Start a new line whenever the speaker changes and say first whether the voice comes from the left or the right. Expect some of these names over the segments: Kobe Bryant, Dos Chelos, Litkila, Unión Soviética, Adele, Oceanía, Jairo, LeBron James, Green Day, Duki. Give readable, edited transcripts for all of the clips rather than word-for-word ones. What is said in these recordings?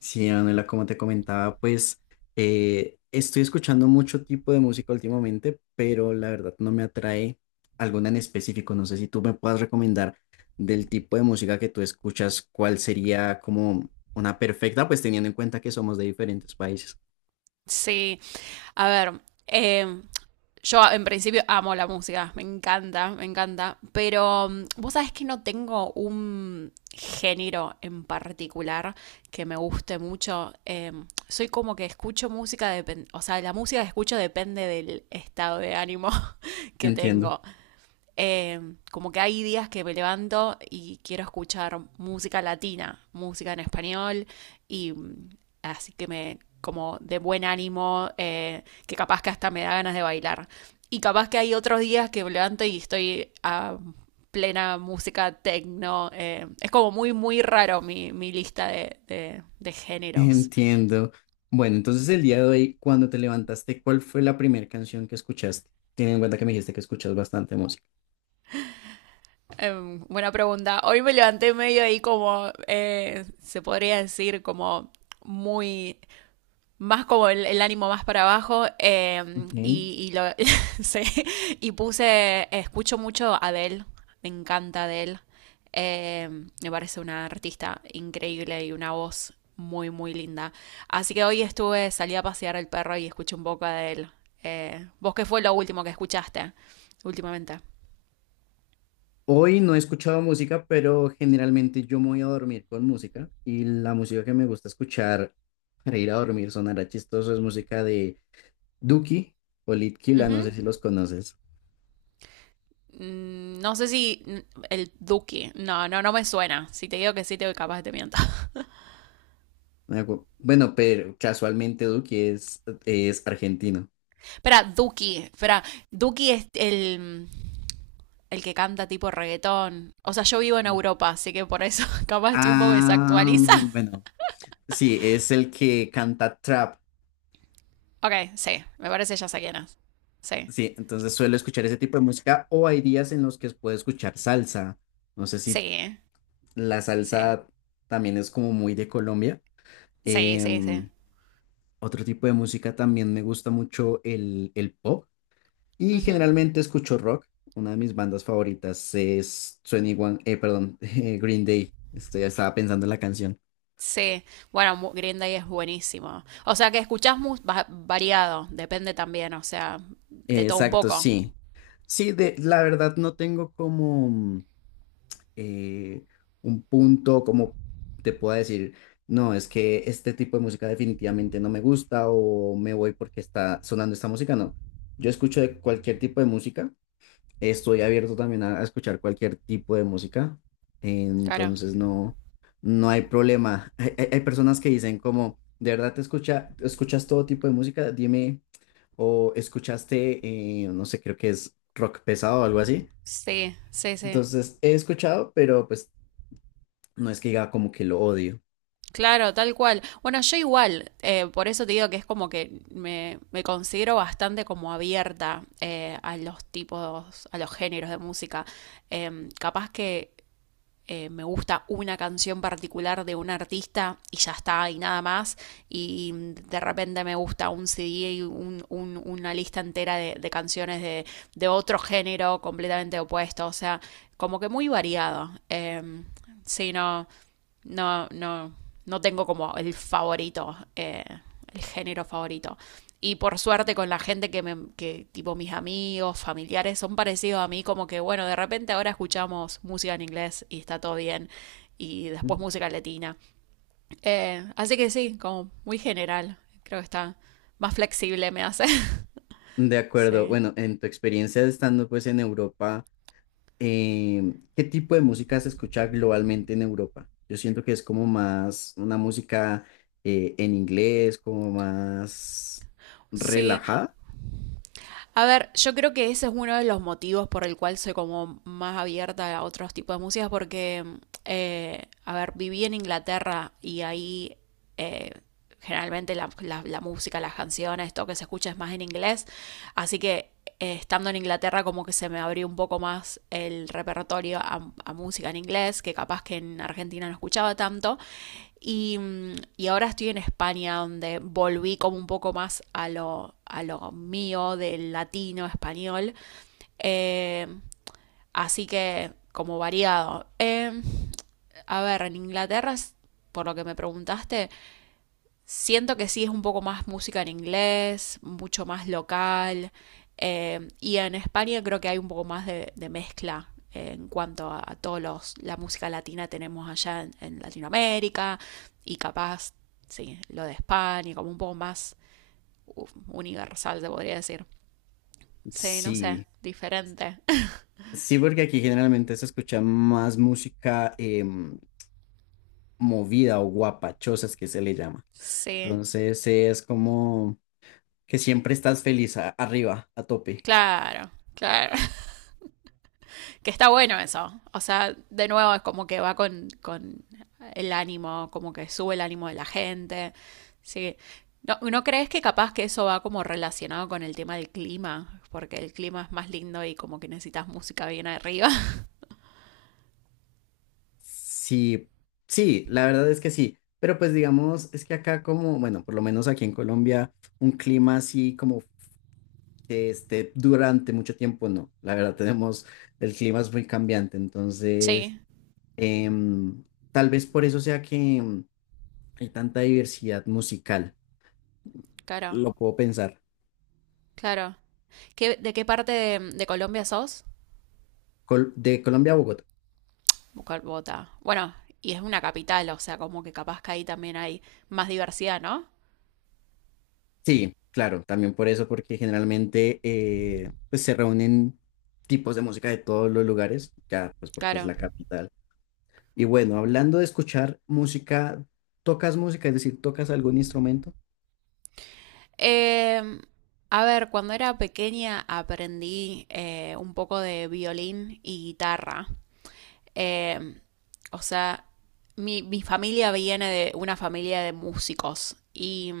left: Sí, Manuela, como te comentaba, pues estoy escuchando mucho tipo de música últimamente, pero la verdad no me atrae alguna en específico. No sé si tú me puedas recomendar del tipo de música que tú escuchas, cuál sería como una perfecta, pues teniendo en cuenta que somos de diferentes países.
right: Sí, a ver, em, yo en principio amo la música, me encanta, pero vos sabés que no tengo un género en particular que me guste mucho. Soy como que escucho música, o sea, la música que escucho depende del estado de ánimo que
left: Entiendo,
right: tengo. Eh, como que hay días que me levanto y quiero escuchar música latina, música en español, y así que me, como de buen ánimo, que capaz que hasta me da ganas de bailar. Y capaz que hay otros días que me levanto y estoy a plena música techno. Es como muy, muy raro mi lista de géneros.
left: entiendo. Bueno, entonces el día de hoy, cuando te levantaste, ¿cuál fue la primera canción que escuchaste? Teniendo en cuenta que me dijiste que escuchas bastante música.
right: Buena pregunta. Hoy me levanté medio ahí como, se podría decir, como muy más como el ánimo más para abajo
left: Ok.
right: y sí, y puse, escucho mucho a Adele, me encanta Adele, eh, me parece una artista increíble y una voz muy, muy linda. Así que hoy estuve, salí a pasear al perro y escuché un poco a Adele. ¿Vos qué fue lo último que escuchaste últimamente?
left: Hoy no he escuchado música, pero generalmente yo me voy a dormir con música y la música que me gusta escuchar para ir a dormir sonará chistoso es música de Duki o Litkila, no sé
right: Ujú.
left: si los conoces.
right: No sé si el Duki, no, no, no me suena. Si te digo que sí, te capaz que te miento.
left: Bueno, pero casualmente Duki es argentino.
right: Espera, Duki. Espera, Duki es el que canta tipo reggaetón. O sea, yo vivo en
left: El-
right: Europa, así que por eso capaz estoy un poco
left: Ah,
right: desactualizada.
left: bueno, sí, es el que canta trap.
right: Ok, sí, me parece ya sé quién es. Sí,
left: Sí, entonces suelo escuchar ese tipo de música o hay días en los que puedo escuchar salsa. No sé si
right: sí,
left: la
right: sí,
left: salsa también es como muy de Colombia.
right: sí, sí, sí.
left: Em, Otro tipo de música también me gusta mucho el pop y
right: Ujú.
left: generalmente escucho rock. Una de mis bandas favoritas es 21, perdón, Green Day. Estaba pensando en la canción.
right: Sí, bueno, Green Day es buenísimo. O sea que escuchás variado, depende también, o sea, de todo un
left: Exacto,
right: poco.
left: sí. La verdad no tengo como eh, un punto, como te pueda decir, no, es que este tipo de música definitivamente no me gusta o me voy porque está sonando esta música. No, yo escucho de cualquier tipo de música. Estoy abierto también a escuchar cualquier tipo de música,
right: Claro.
left: entonces no, no hay problema. Hay personas que dicen como, ¿de verdad escuchas todo tipo de música? Dime, o escuchaste, no sé, creo que es rock pesado o algo así.
right: Sí, sí, sí.
left: Entonces he escuchado, pero pues no es que diga como que lo odio.
right: Claro, tal cual. Bueno, yo igual, por eso te digo que es como que me considero bastante como abierta a los tipos, a los géneros de música. Capaz que me gusta una canción particular de un artista y ya está y nada más y de repente me gusta un CD y una lista entera de canciones de otro género completamente opuesto, o sea, como que muy variado. Sí, no, no, no, no tengo como el favorito, el género favorito. Y por suerte con la gente que, tipo mis amigos, familiares, son parecidos a mí, como que, bueno, de repente ahora escuchamos música en inglés y está todo bien, y después música latina. Así que sí, como muy general, creo que está más flexible me hace.
left: De acuerdo,
right: Sí.
left: bueno, en tu experiencia estando pues en Europa. Eh, ¿qué tipo de música se escucha globalmente en Europa? Yo siento que es como más una música en inglés, como más
right: Sí,
left: relajada.
right: a ver, yo creo que ese es uno de los motivos por el cual soy como más abierta a otros tipos de músicas, porque, a ver, viví en Inglaterra y ahí eh, generalmente la música, las canciones, todo que se escucha es más en inglés. Así que estando en Inglaterra como que se me abrió un poco más el repertorio a música en inglés, que capaz que en Argentina no escuchaba tanto. Y, y ahora estoy en España, donde volví como un poco más a lo mío del latino, español. Eh, así que como variado. A ver, en Inglaterra, por lo que me preguntaste, siento que sí es un poco más música en inglés, mucho más local. Y en España creo que hay un poco más de mezcla en cuanto a todos los, la música latina tenemos allá en Latinoamérica y capaz, sí, lo de España, como un poco más uf, universal, se podría decir. Sí, no sé,
left: Sí,
right: diferente.
left: sí, porque aquí generalmente se escucha más música movida o guapachosas que se le llama.
right: Sí,
left: Entonces es como que siempre estás feliz arriba, a tope.
right: claro, claro. Que está bueno eso. O sea, de nuevo es como que va con el ánimo, como que sube el ánimo de la gente. Sí. ¿No crees que capaz que eso va como relacionado con el tema del clima? Porque el clima es más lindo y como que necesitas música bien arriba.
left: Sí, sí, la verdad es que sí, pero pues digamos, es que acá como, bueno, por lo menos aquí en Colombia, un clima así como que esté durante mucho tiempo, no, la verdad tenemos, el clima es muy cambiante, entonces,
right: Sí,
left: em, tal vez por eso sea que hay tanta diversidad musical,
right: claro,
left: lo puedo pensar.
right: claro. ¿De qué parte de Colombia sos?
left: De Colombia a Bogotá.
right: Bogotá. Bueno, y es una capital, o sea, como que capaz que ahí también hay más diversidad, ¿no?
left: Sí, claro, también por eso, porque generalmente pues se reúnen tipos de música de todos los lugares, ya pues porque es
right: Claro.
left: la capital. Y bueno, hablando de escuchar música, ¿tocas música? Es decir, ¿tocas algún instrumento?
right: Eh, a ver, cuando era pequeña aprendí un poco de violín y guitarra. Eh, o sea, mi familia viene de una familia de músicos y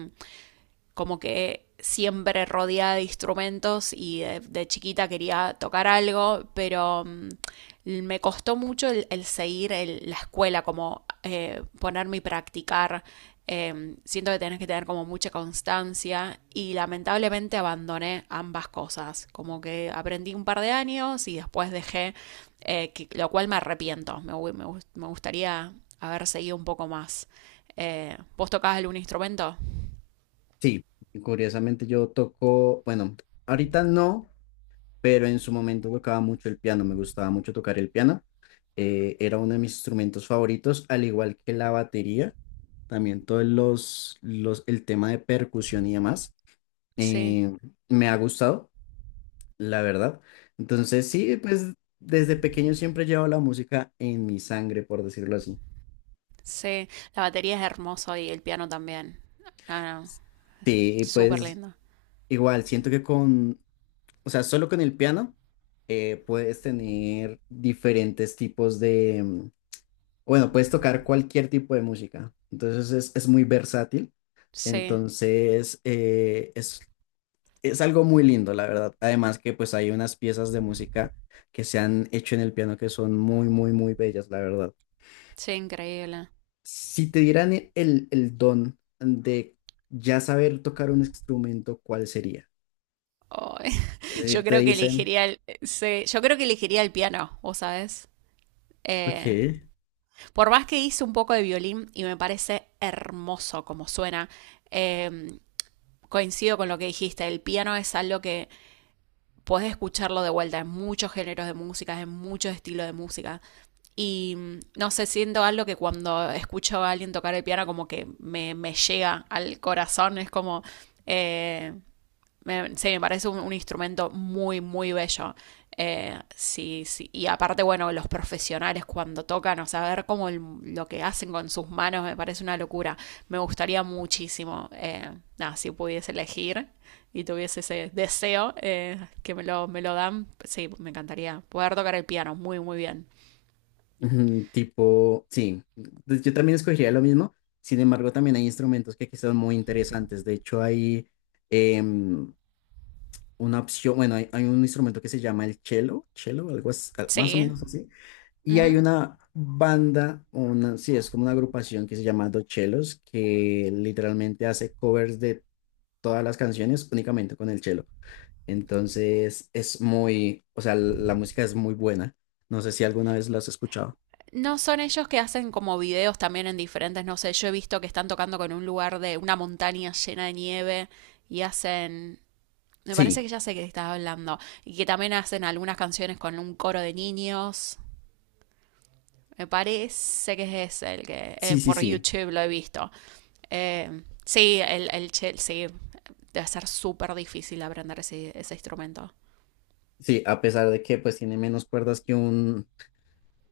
right: como que siempre rodeada de instrumentos y de chiquita quería tocar algo, pero me costó mucho el seguir la escuela, como ponerme y practicar. Siento que tenés que tener como mucha constancia y lamentablemente abandoné ambas cosas, como que aprendí un par de años y después dejé, lo cual me arrepiento, me gustaría haber seguido un poco más. ¿Vos tocabas algún instrumento?
left: Sí, curiosamente yo toco, bueno, ahorita no, pero en su momento tocaba mucho el piano, me gustaba mucho tocar el piano. Eh, era uno de mis instrumentos favoritos, al igual que la batería, también todos el tema de percusión y demás.
right: Sí.
left: eh, Me ha gustado, la verdad. Entonces, sí, pues desde pequeño siempre llevo la música en mi sangre, por decirlo así.
right: Sí, la batería es hermosa y el piano también. No, no,
left: Sí,
right: súper
left: pues
right: lindo.
left: igual, siento que con, o sea, solo con el piano puedes tener diferentes tipos de, bueno, puedes tocar cualquier tipo de música. Entonces es muy versátil.
right: Sí,
left: Entonces es algo muy lindo, la verdad. Además que pues hay unas piezas de música que se han hecho en el piano que son muy, muy, muy bellas, la verdad.
right: sí, increíble.
left: Si te dieran el don de ya saber tocar un instrumento, ¿cuál sería?
right: Ay,
left: Es
right: yo
left: decir, te
right: creo que
left: dicen,
right: elegiría sí, yo creo que elegiría el piano, ¿vos sabés?
left: ok.
right: Eh, por más que hice un poco de violín y me parece hermoso como suena, eh, coincido con lo que dijiste, el piano es algo que podés escucharlo de vuelta en muchos géneros de música, en muchos estilos de música. Y no sé, siento algo que cuando escucho a alguien tocar el piano como que me llega al corazón, es como... Eh, sí, me parece un instrumento muy, muy bello. Sí, sí. Y aparte, bueno, los profesionales cuando tocan, o sea, ver cómo lo que hacen con sus manos me parece una locura. Me gustaría muchísimo, nada, si pudiese elegir y tuviese ese deseo que me lo dan, sí, me encantaría poder tocar el piano muy, muy bien.
left: Ujú, tipo, sí, pues yo también escogería lo mismo, sin embargo también hay instrumentos que aquí son muy interesantes, de hecho hay em, una opción, bueno, hay un instrumento que se llama el cello, cello, algo más o
right: Sí.
left: menos así, y hay
right: Ujú.
left: una banda, una, sí, es como una agrupación que se llama Dos Chelos, que literalmente hace covers de todas las canciones únicamente con el cello. Entonces es muy, o sea, la música es muy buena. No sé si alguna vez lo has escuchado.
right: No son ellos que hacen como videos también en diferentes, no sé, yo he visto que están tocando con un lugar de una montaña llena de nieve y hacen, me parece que
left: Sí.
right: ya sé que estás hablando, y que también hacen algunas canciones con un coro de niños. Me parece que es ese el que
left: Sí, sí,
right: por
left: sí.
right: YouTube lo he visto. Sí, sí, debe ser súper difícil aprender ese instrumento.
left: Sí, a pesar de que pues tiene menos cuerdas que un...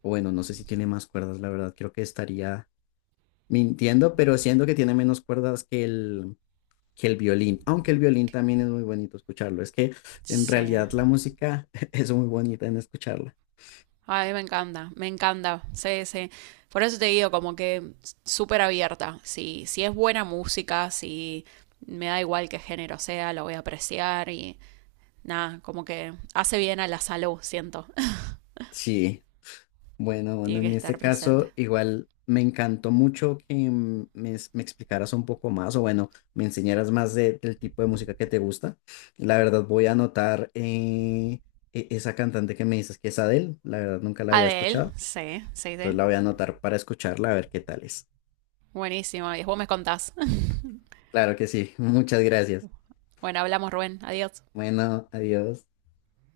left: O bueno, no sé si tiene más cuerdas, la verdad, creo que estaría mintiendo, pero siendo que tiene menos cuerdas que que el violín, aunque el violín también es muy bonito escucharlo. Es que en
right: Sí.
left: realidad la música es muy bonita en escucharla.
right: Ay, me encanta, me encanta. Sí, sí. Por eso te digo, como que súper abierta. Si, si es buena música, si me da igual qué género sea, lo voy a apreciar y nada, como que hace bien a la salud, siento.
left: Sí, bueno, bueno,
right: Tiene que
left: en este
right: estar presente.
left: caso igual me encantó mucho que me explicaras un poco más o bueno, me enseñaras más del tipo de música que te gusta. La verdad voy a anotar esa cantante que me dices que es Adele, la verdad nunca la había
right: Adel,
left: escuchado,
right: sí, sí,
left: entonces
right: sí.
left: la voy a anotar para escucharla a ver qué tal es.
right: Buenísimo. Y vos me contás.
left: Claro que sí, muchas gracias.
right: Bueno, hablamos, Rubén. Adiós.
left: Bueno, adiós.